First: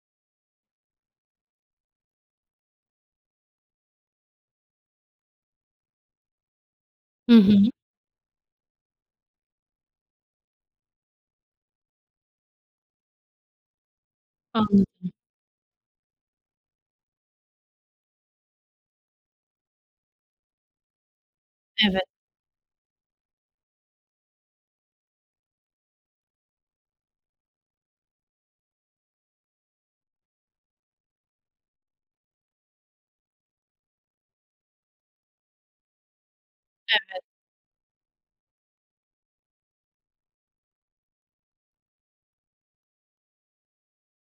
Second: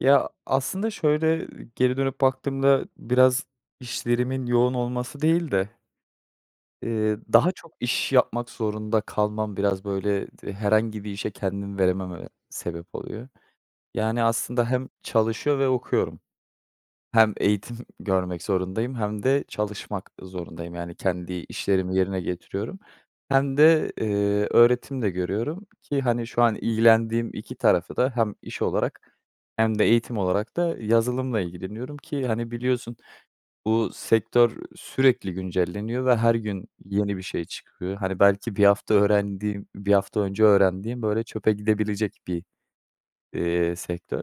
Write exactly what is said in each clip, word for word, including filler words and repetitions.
Ya aslında şöyle, eee, geri dönüp baktığımda biraz işlerimin yoğun olması değil de ııı Hı daha hı. çok iş yapmak zorunda kalmam biraz böyle herhangi bir işe kendimi veremememe sebep oluyor. Yani, aslında hem Anladım. çalışıyor ve okuyorum. Hem eğitim görmek zorundayım hem de çalışmak zorundayım. Yani, kendi işlerimi Evet. yerine getiriyorum hem de, eee, öğretim de görüyorum ki, hani, şu an ilgilendiğim iki tarafı da hem iş olarak hem de eğitim olarak da yazılımla ilgileniyorum ki, hani, biliyorsun bu sektör sürekli güncelleniyor ve her gün yeni bir Evet. şey çıkıyor. Hani, belki bir hafta öğrendiğim, bir hafta önce öğrendiğim, böyle, çöpe gidebilecek bir, iii, sektör.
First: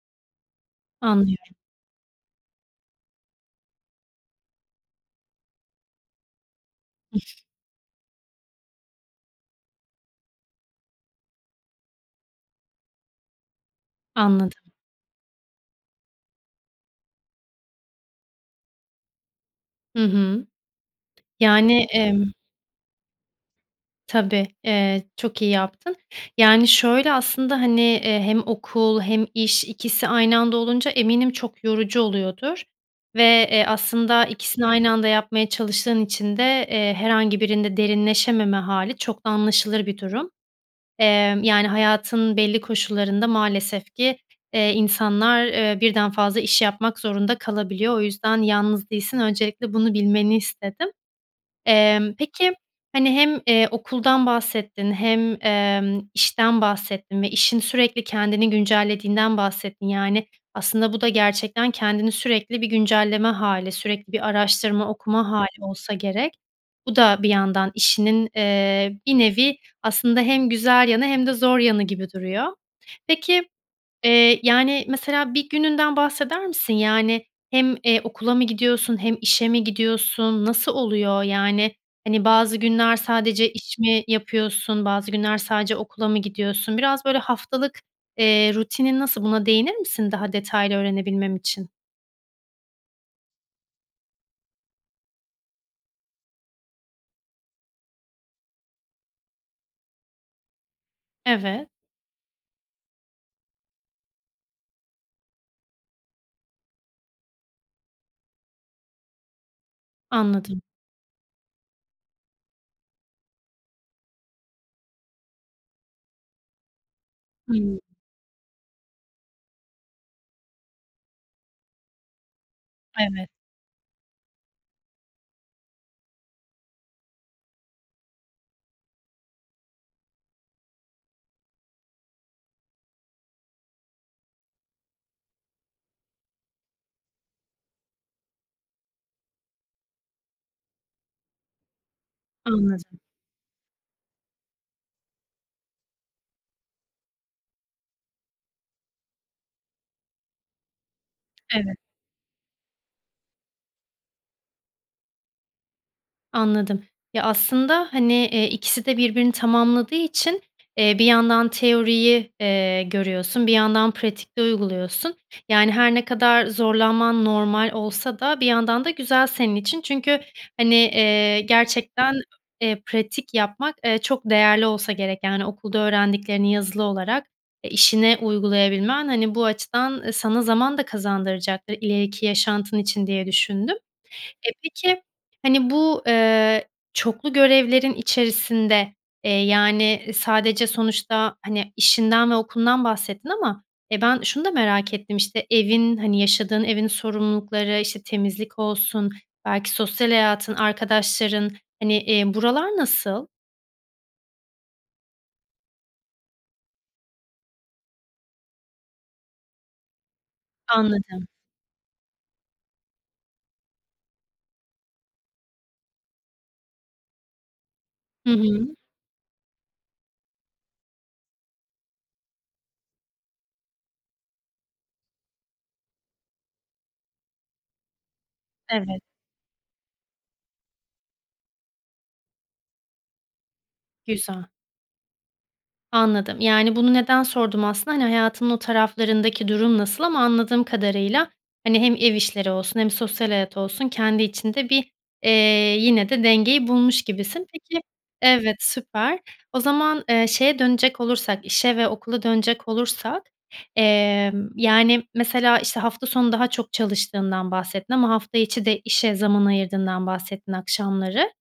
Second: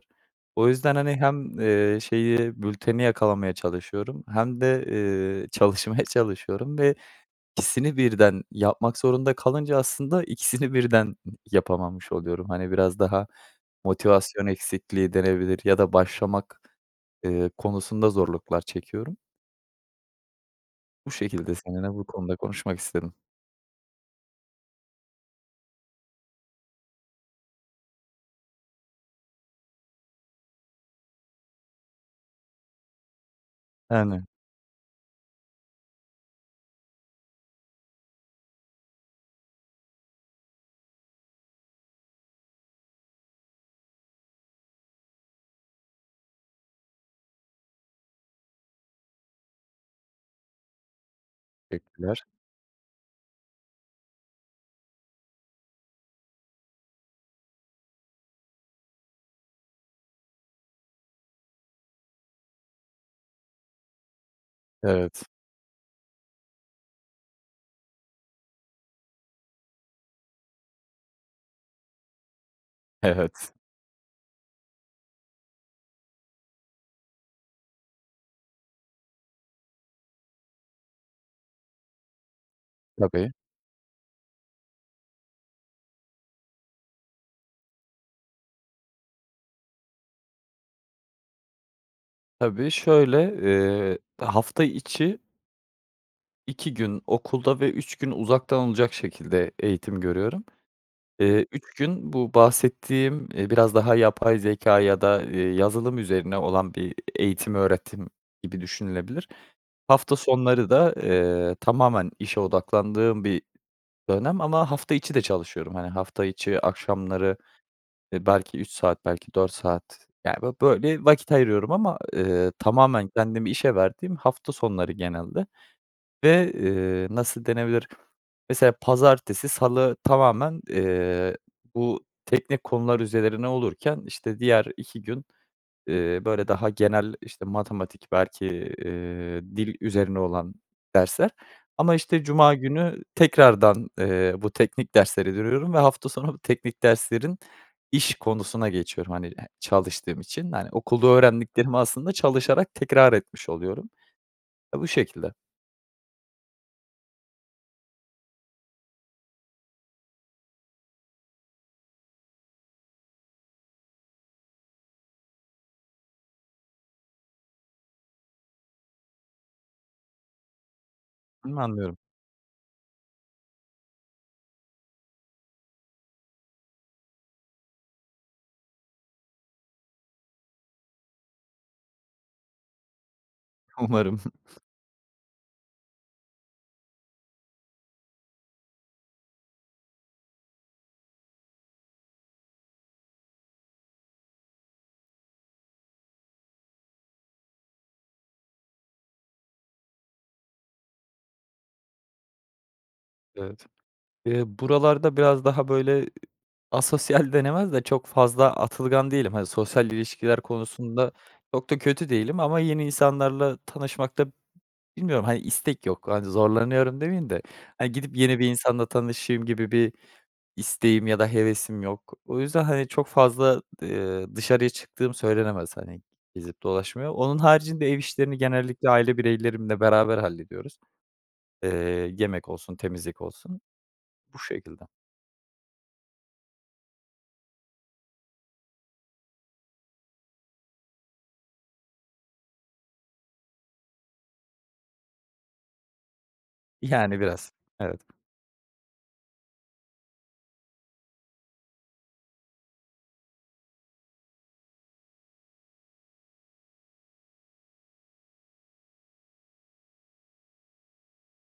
O yüzden, hani, Anlıyorum. hem, ııı, şeyi bülteni yakalamaya çalışıyorum hem de, ııı, çalışmaya çalışıyorum ve ikisini [unintelligible] ikisini birden yapmak zorunda kalınca aslında ikisini birden yapamamış oluyorum. Hani, biraz daha motivasyon Anladım. eksikliği denebilir ya da başlamak, ııı, konusunda zorluklar çekiyorum. Hı hı. Bu şekilde Yani, seninle bu emm konuda konuşmak istedim. Tabii. Eee, çok iyi yaptın. Yani, şöyle aslında, hani, eee, hem okul hem iş ikisi aynı anda olunca eminim çok yorucu oluyordur. Ve, eee, Yani. aslında ikisini aynı anda yapmaya çalıştığın için de, eee, herhangi birinde derinleşememe hâli çok da anlaşılır bir durum. Eee, yani, hayatın belli koşullarında maalesef ki, eee, insanlar, eee, birden fazla iş yapmak zorunda kalabiliyor. O yüzden yalnız değilsin, öncelikle bunu bilmeni istedim. Emm, Teşekkürler. peki hani hem, eee, okuldan bahsettin hem, emm, işten bahsettin ve işin sürekli kendini güncellediğinden bahsettin. Yani, aslında bu da gerçekten kendini sürekli bir güncelleme hâli, sürekli bir araştırma Evet. okuma hâli olsa gerek. Bu da bir yandan işinin, eee, bir nevi aslında hem güzel yanı hem de zor yanı gibi duruyor. Peki, Evet. eee, yani, mesela bir gününden bahseder misin? Yani, hem, eee, okula mı gidiyorsun hem işe mi gidiyorsun? Nasıl oluyor? Yani, hani, bazı günler Tabii. sadece iş mi yapıyorsun, bazı günler sadece okula mı gidiyorsun? Biraz, böyle, haftalık, eee, rutinin nasıl buna değinir misin daha detaylı öğrenebilmem için? Tabii, şöyle, eee, hafta içi iki gün okulda ve üç gün uzaktan olacak şekilde eğitim görüyorum. Eee, Evet. üç gün bu bahsettiğim, eee, biraz, daha, yapay zekâ, ya da, eee, yazılım üzerine olan bir eğitim, öğretim gibi düşünülebilir. Hafta Anladım. sonları da, eee, tamamen işe odaklandığım bir dönem ama hafta içi de çalışıyorum. Hani, hafta içi akşamları, Hımm. eee, belki üç saat belki dört saat yani bö böyle vakit ayırıyorum ama, eee, tamamen Evet. kendimi işe verdiğim, hafta sonları genelde ve, eee, nasıl denebilir? Mesela pazartesi, salı tamamen, eee, bu, teknik konular üzerine olurken, işte, diğer iki gün, eee, böyle, daha genel, işte, matematik belki, eee, dil üzerine olan dersler. Ama, işte, cuma Anladım. günü tekrardan, eee, bu teknik dersleri görüyorum ve hafta sonu teknik derslerin iş konusuna geçiyorum. Hani, çalıştığım için, hani, okulda öğrendiklerimi Evet. aslında çalışarak tekrar etmiş oluyorum. Ya, bu şekilde. Anladım. Ya, aslında, hani, eee, ikisi de birbirini tamamladığı için, eee, bir yandan teoriyi, eee, görüyorsun, bir yandan bir yandan pratikte uyguluyorsun. Yani, her ne kadar zorlanman normal olsa da, bir yandan da güzel senin için çünkü, hani, eee, Anlıyorum. gerçekten, eee, pratik yapmak, eee, çok değerli olsa gerek, yani, okulda öğrendiklerini yazılı olarak, eee, işine uygulayabilmen, hani, bu açıdan sana zaman da kazandıracaktır, ileriki yaşantın için diye düşündüm. Umarım. Eee, peki, hani, eee, bu çoklu görevlerin içerisinde, eee, yani, sadece, sonuçta, hani, işinden ve okulundan bahsettin ama, eee, ben şunu da merak ettim, işte, evin, hani, yaşadığın evin sorumlulukları, işte, temizlik olsun, belki sosyal hayatın, arkadaşların, hani, eee, buralar nasıl? Evet, eee, buralarda biraz daha, böyle, asosyal denemez de, çok fazla atılgan değilim. Hani, sosyal ilişkiler konusunda Anladım. çok da kötü değilim ama yeni insanlarla tanışmakta bilmiyorum. Hani, istek yok, hani, zorlanıyorum demiyim de, aaa, gidip, Hı yeni bir hı. insanla tanışayım gibi bir isteğim ya da hevesim yok. O yüzden, hani, çok fazla, eee, dışarıya çıktığım söylenemez. Hani, gezip dolaşmaya. Onun haricinde, ev işlerini genellikle Evet. aile bireylerimle beraber hallediyoruz. Eee, yemek olsun, temizlik olsun. Bu Güzel. şekilde. Anladım, yani, bunu neden sordum aslında, hani, hayatının o taraflarındaki durum nasıl ama anladığım kadarıyla, hani, hem ev işleri olsun hem sosyal hayat olsun, kendi içinde bir, eee, yine, de dengeyi bulmuş Yani gibisin. biraz, Peki evet. Evet, süper. O zaman, eee, şeye dönecek olursak, işe ve okula dönecek olursak, emm, yani, mesela, işte, hafta sonu daha çok çalıştığından bahsettin ama hafta içi de işe zaman ayırdığından bahsettin akşamları.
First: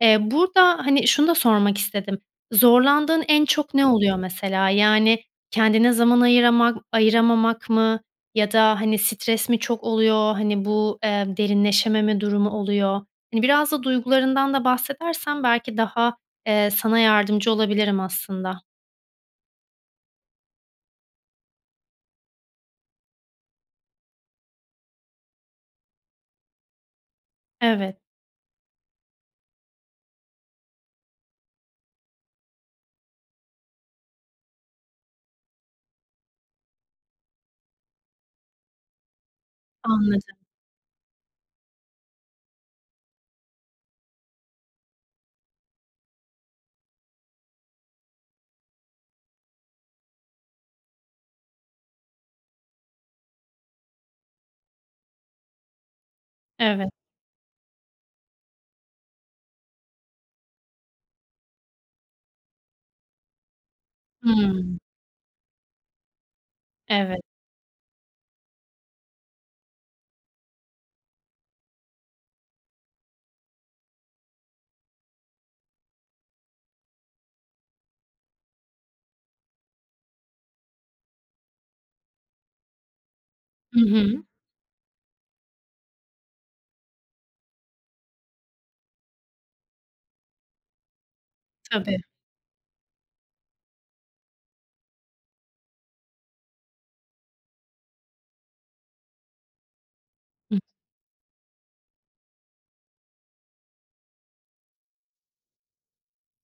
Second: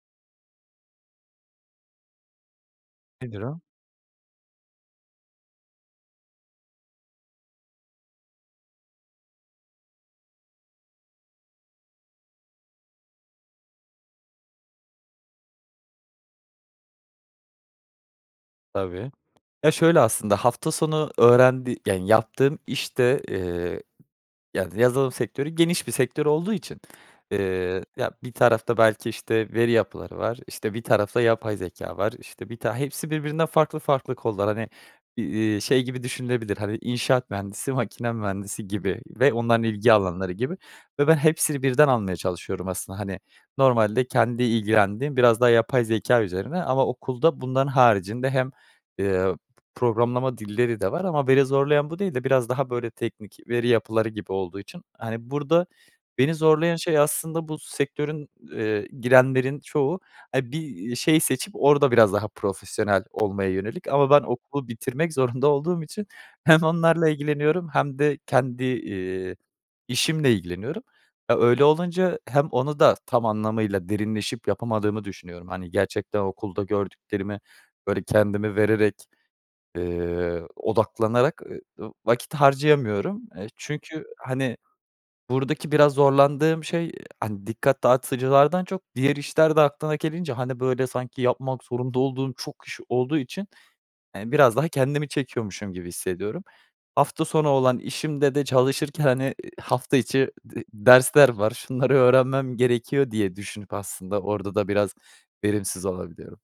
Eee, burada, hani, şunu da sormak istedim, zorlandığın Nedir en o? çok ne oluyor mesela? Yani, kendine zaman ayırama ayıramamak mı, ya da, hani, stres mi çok oluyor, hani, bu, eee, derinleşememe durumu oluyor? Hani, biraz da duygularından da bahsedersen, belki daha, ee,e sana yardımcı olabilirim aslında. Tabii. Ya, şöyle aslında, hafta sonu öğrendi yani yaptığım, işte, eee, yani yazılım sektörü, geniş bir sektör olduğu için, eee, Evet. ya bir tarafta belki, işte, veri yapıları var, işte, bir tarafta yapay zekâ var, işte, bir tane hepsi birbirinden farklı farklı kollar. Hani, eee, şey gibi düşünülebilir. Hani, inşaat mühendisi, makine mühendisi gibi ve onların ilgi Anladım. alanları gibi ve ben hepsini birden almaya çalışıyorum aslında. Hani, normalde kendi ilgilendiğim, biraz daha yapay zekâ üzerine ama okulda bunların haricinde hem, eee, programlama dilleri de var ama beni zorlayan bu değil de, biraz daha böyle, teknik veri yapıları gibi olduğu için, hani, burada beni zorlayan Evet. şey aslında bu sektörün, eee, girenlerin çoğu, hani, bir şey seçip, orada biraz daha profesyonel olmaya yönelik ama ben okulu Hımm. bitirmek zorunda olduğum için hem onlarla Evet. ilgileniyorum hem de kendi, eee, işimle ilgileniyorum. E, öyle olunca hem onu da tam anlamıyla derinleşip yapamadığımı düşünüyorum. Hani, gerçekten okulda gördüklerimi, böyle, kendimi vererek, eee, odaklanarak e ı vakit harcayamıyorum. Eee, I çünkü, hı. hani, buradaki biraz zorlandığım şey, hani, dikkat dağıtıcılardan çok, diğer işler de aklına gelince, hani, böyle, sanki yapmak zorunda Tabii. olduğum çok iş olduğu için, eee, biraz daha kendimi çekiyormuşum gibi hissediyorum. Hafta sonu olan işimde de, çalışırken hani, ııı, hafta içi Ih. d dersler var. Şunları öğrenmem gerekiyor diye düşünüp aslında, orada da biraz verimsiz olabiliyorum.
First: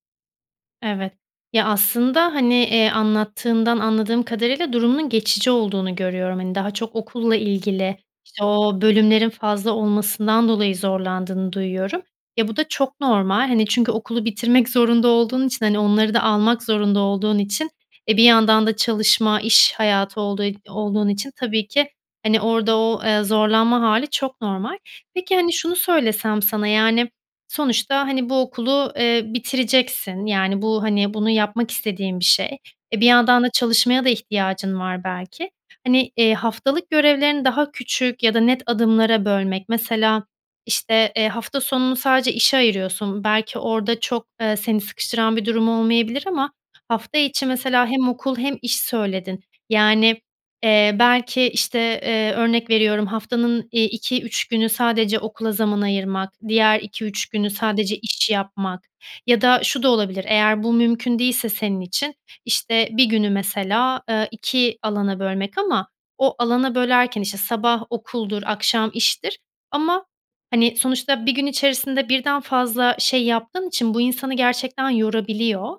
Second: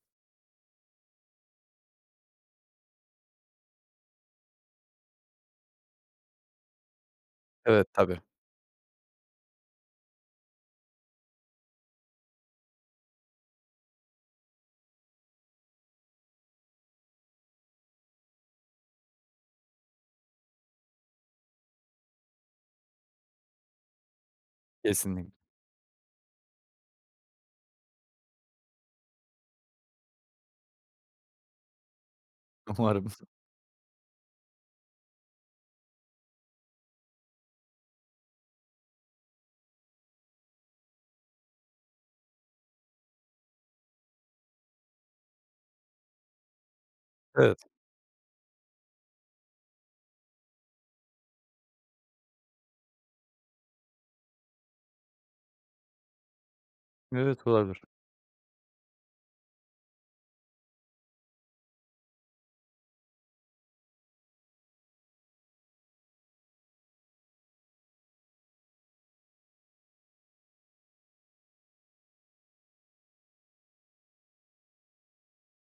Evet, ya, aslında, hani, eee, anlattığından anladığım kadarıyla durumunun geçici olduğunu görüyorum, hani, daha çok okulla Evet ilgili, tabii. işte, o bölümlerin fazla olmasından dolayı zorlandığını duyuyorum. Ya, bu da çok normal, hani, çünkü okulu bitirmek zorunda olduğun için, hani, onları da almak zorunda olduğun için, eee, bir yandan da çalışma iş hayatı olduğu ol olduğun için tabii ki, hani, orada o, eee, zorlanma hâli çok normal. Kesinlikle. Peki, hani, şunu söylesem sana, yani, sonuçta, hani, bu okulu, eee, bitireceksin, yani bu, hani, bunu yapmak istediğin bir şey. Eee, bir Umarım. yandan da çalışmaya da ihtiyacın var, belki. Hani, eee, haftalık görevlerini daha küçük ya da net adımlara bölmek mesela, işte, eee, hafta sonunu sadece işe ayırıyorsun, belki, orada çok, eee, seni sıkıştıran bir durum olmayabilir ama hafta içi Evet. mesela hem okul hem iş söyledin, yani, eee, belki, işte, eee, örnek veriyorum haftanın, iii, iki üç günü sadece okula zaman ayırmak diğer iki üç Evet günü olabilir. sadece iş yapmak ya da şu da olabilir eğer bu mümkün değilse senin için, işte, bir günü mesela, eee, iki alana bölmek ama o alana bölerken, işte, sabah okuldur akşam iştir ama, hani, sonuçta bir gün içerisinde birden fazla şey yaptığın için bu insanı gerçekten yorabiliyor.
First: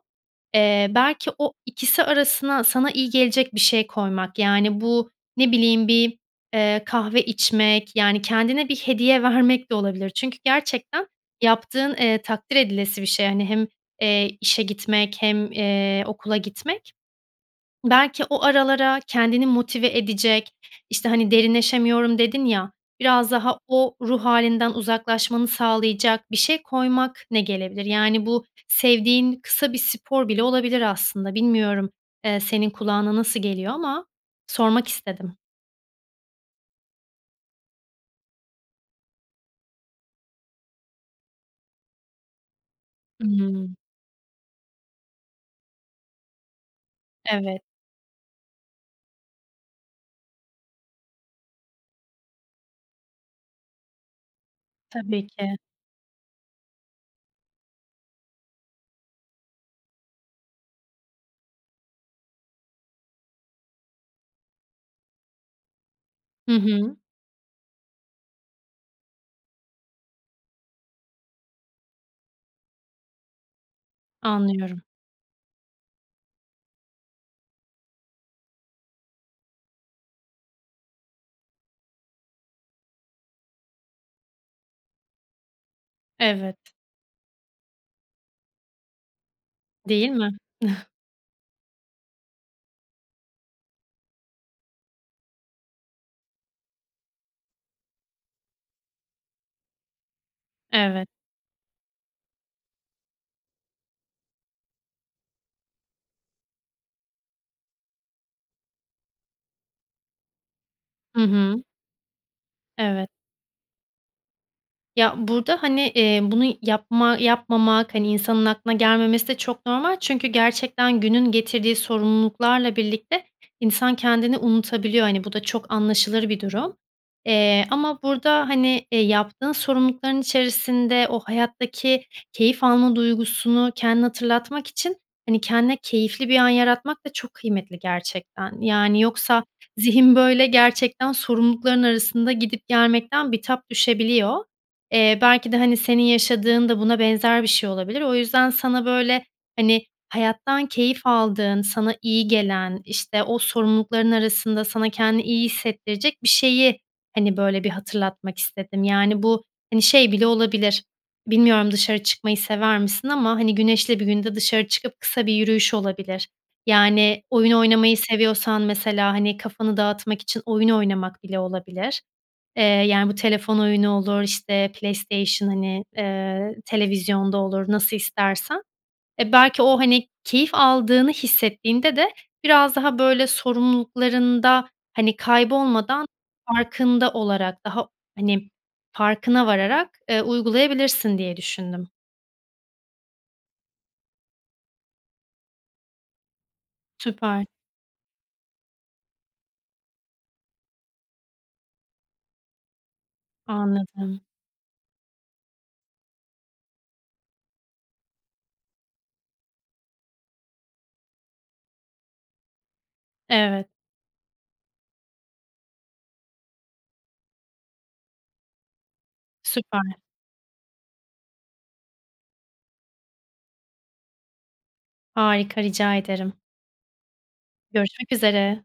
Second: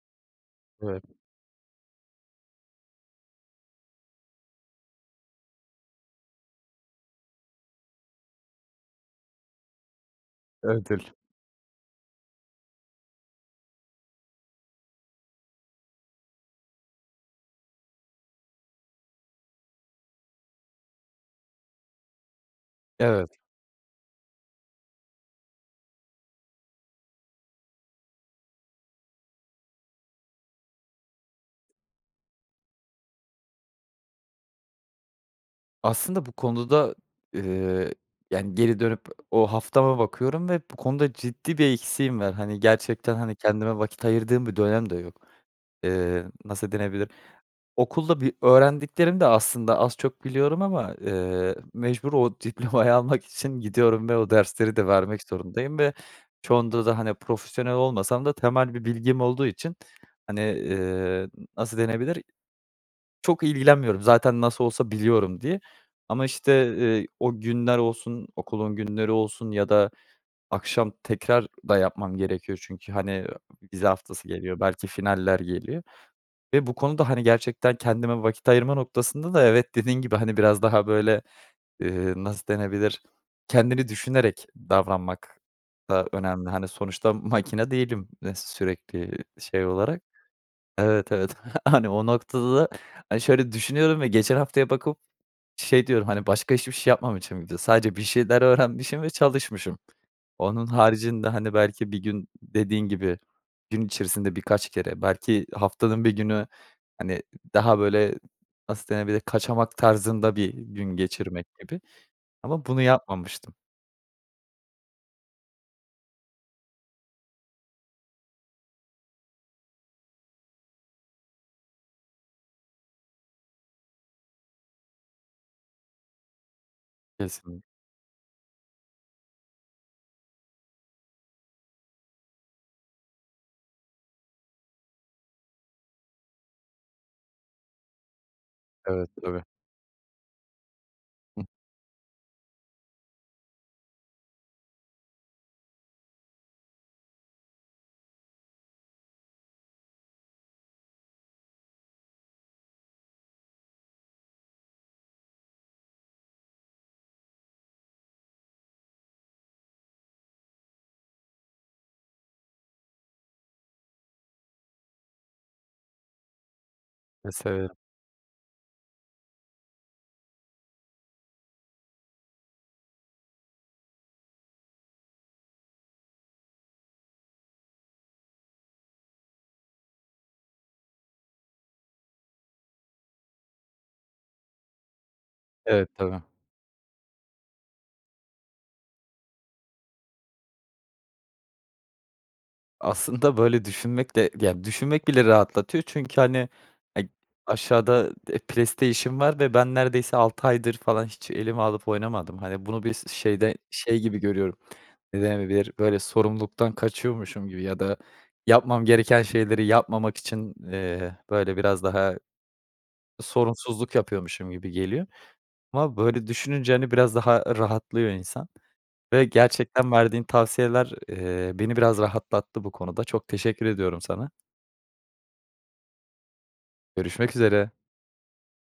Eee, Evet. belki o ikisi arasına sana iyi gelecek bir şey koymak, yani, bu ne bileyim bir, eee, kahve içmek, yani, kendine bir hediye vermek de olabilir çünkü gerçekten [unintelligible] yaptığın, eee, takdir edilesi bir şey, hani, hem, eee, işe gitmek hem, eee, okula gitmek belki o aralara kendini motive edecek, işte, hani, derinleşemiyorum dedin, ya, biraz Evet. daha o ruh hâlinden uzaklaşmanı sağlayacak bir şey koymak ne gelebilir? Yani, bu sevdiğin kısa bir spor bile olabilir aslında. Bilmiyorum, eee, senin kulağına nasıl geliyor ama sormak istedim. Aslında bu konuda, eee, yani, geri dönüp o haftama bakıyorum ve bu konuda ciddi bir eksiğim ver. Hani, gerçekten, hani, Hımm. kendime vakit ayırdığım bir dönem de yok. Eee, nasıl denilebilir? Evet. Okulda bir öğrendiklerim de aslında az çok biliyorum ama, eee, mecbur o diplomayı almak için gidiyorum ve o dersleri de vermek Tabii ki. zorundayım ve çoğunda da, hani, profesyonel olmasam da temel bir bilgim olduğu için, hani, eee, nasıl denebilir, çok ilgilenmiyorum zaten. "Nasıl olsa biliyorum." diye ama Hı işte, hı. eee, o günler olsun, okulun günleri olsun ya da akşam tekrar da yapmam gerekiyor. Çünkü, hani, vize haftası geliyor, Anlıyorum. belki finaller geliyor ve bu konuda, hani, gerçekten kendime vakit ayırma noktasında da, evet, dediğin gibi, hani, biraz daha böyle, eee, nasıl denebilir, kendini düşünerek davranmak da önemli. Evet. Hani, sonuçta makine değilim, eee, sürekli şey olarak. Değil mi? Evet, evet, hani, o noktada, hani, şöyle düşünüyorum ve geçen haftaya bakıp şey diyorum. Hani, başka hiçbir şey yapmamışım bir de; sadece bir şeyler öğrenmişim ve çalışmışım. Onun Evet. haricinde, hani, belki bir gün, dediğin gibi, gün içerisinde birkaç kere, belki haftanın bir günü, hani, daha böyle nasıl denebilir, kaçamak tarzında bir gün Hı geçirmek hı. gibi ama bunu Evet. yapmamıştım. Ya, burada, hani, eee, bunu yapma yapmamak, hani, insanın aklına gelmemesi de çok normal çünkü gerçekten günün getirdiği sorumluluklarla birlikte insan kendini unutabiliyor. Hani, bu da çok anlaşılır bir durum. Kesin Eee, ama burada, hani, eee, yaptığın sorumlulukların içerisinde o hayattaki keyif alma duygusunu kendine hatırlatmak için, hani, kendine keyifli bir an yaratmak da çok kıymetli gerçekten. Yani, Evet, yoksa tabii. zihin böyle gerçekten Hıh. sorumlulukların arasında gidip gelmekten bitap düşebiliyor. Eee, belki de, hani, senin yaşadığın da buna benzer bir şey olabilir. O yüzden sana böyle, hani, hayattan keyif aldığın, sana iyi gelen, işte, o sorumlulukların arasında sana kendini iyi hissettirecek bir şeyi, hani, böyle bir hatırlatmak istedim. Yani, bu, hani, şey bile olabilir, bilmiyorum, dışarı çıkmayı sever misin ama, hani, güneşli bir günde dışarı çıkıp kısa bir yürüyüş olabilir. Yani, oyun [unintelligible] oynamayı seviyorsan mesela, hani, kafanı dağıtmak için oyun oynamak bile olabilir. Eee, yani, bu telefon oyunu olur, işte, PlayStation, hani, eee, televizyon da olur, nasıl istersen. Eee, belki o, hani, keyif aldığını hissettiğinde de biraz daha böyle sorumluluklarında, hani, Evet, kaybolmadan, tabii. farkında olarak, daha hani, farkına vararak, eee, uygulayabilirsin diye düşündüm. Aslında böyle düşünmek de, yani, düşünmek bile rahatlatıyor. Çünkü, hani, eee, Süper. aşağıda, eee, PlayStation var ve ben neredeyse altı aydır falan hiç elime alıp oynamadım. Hani, bunu bir s şeyde şey gibi Anladım. görüyorum. Ne denebilir? Böyle sorumluluktan kaçıyormuşum gibi ya da yapmam gereken şeyleri yapmamak için, eee, böyle biraz daha Evet. sorumsuzluk yapıyormuşum gibi geliyor ama böyle düşününce, hani, biraz daha rahatlıyor insan ve gerçekten Süper. verdiğin tavsiyeler, eee, beni biraz rahatlattı bu konuda. Çok teşekkür ediyorum sana. Harika, rica ederim. Görüşmek üzere. Görüşmek üzere.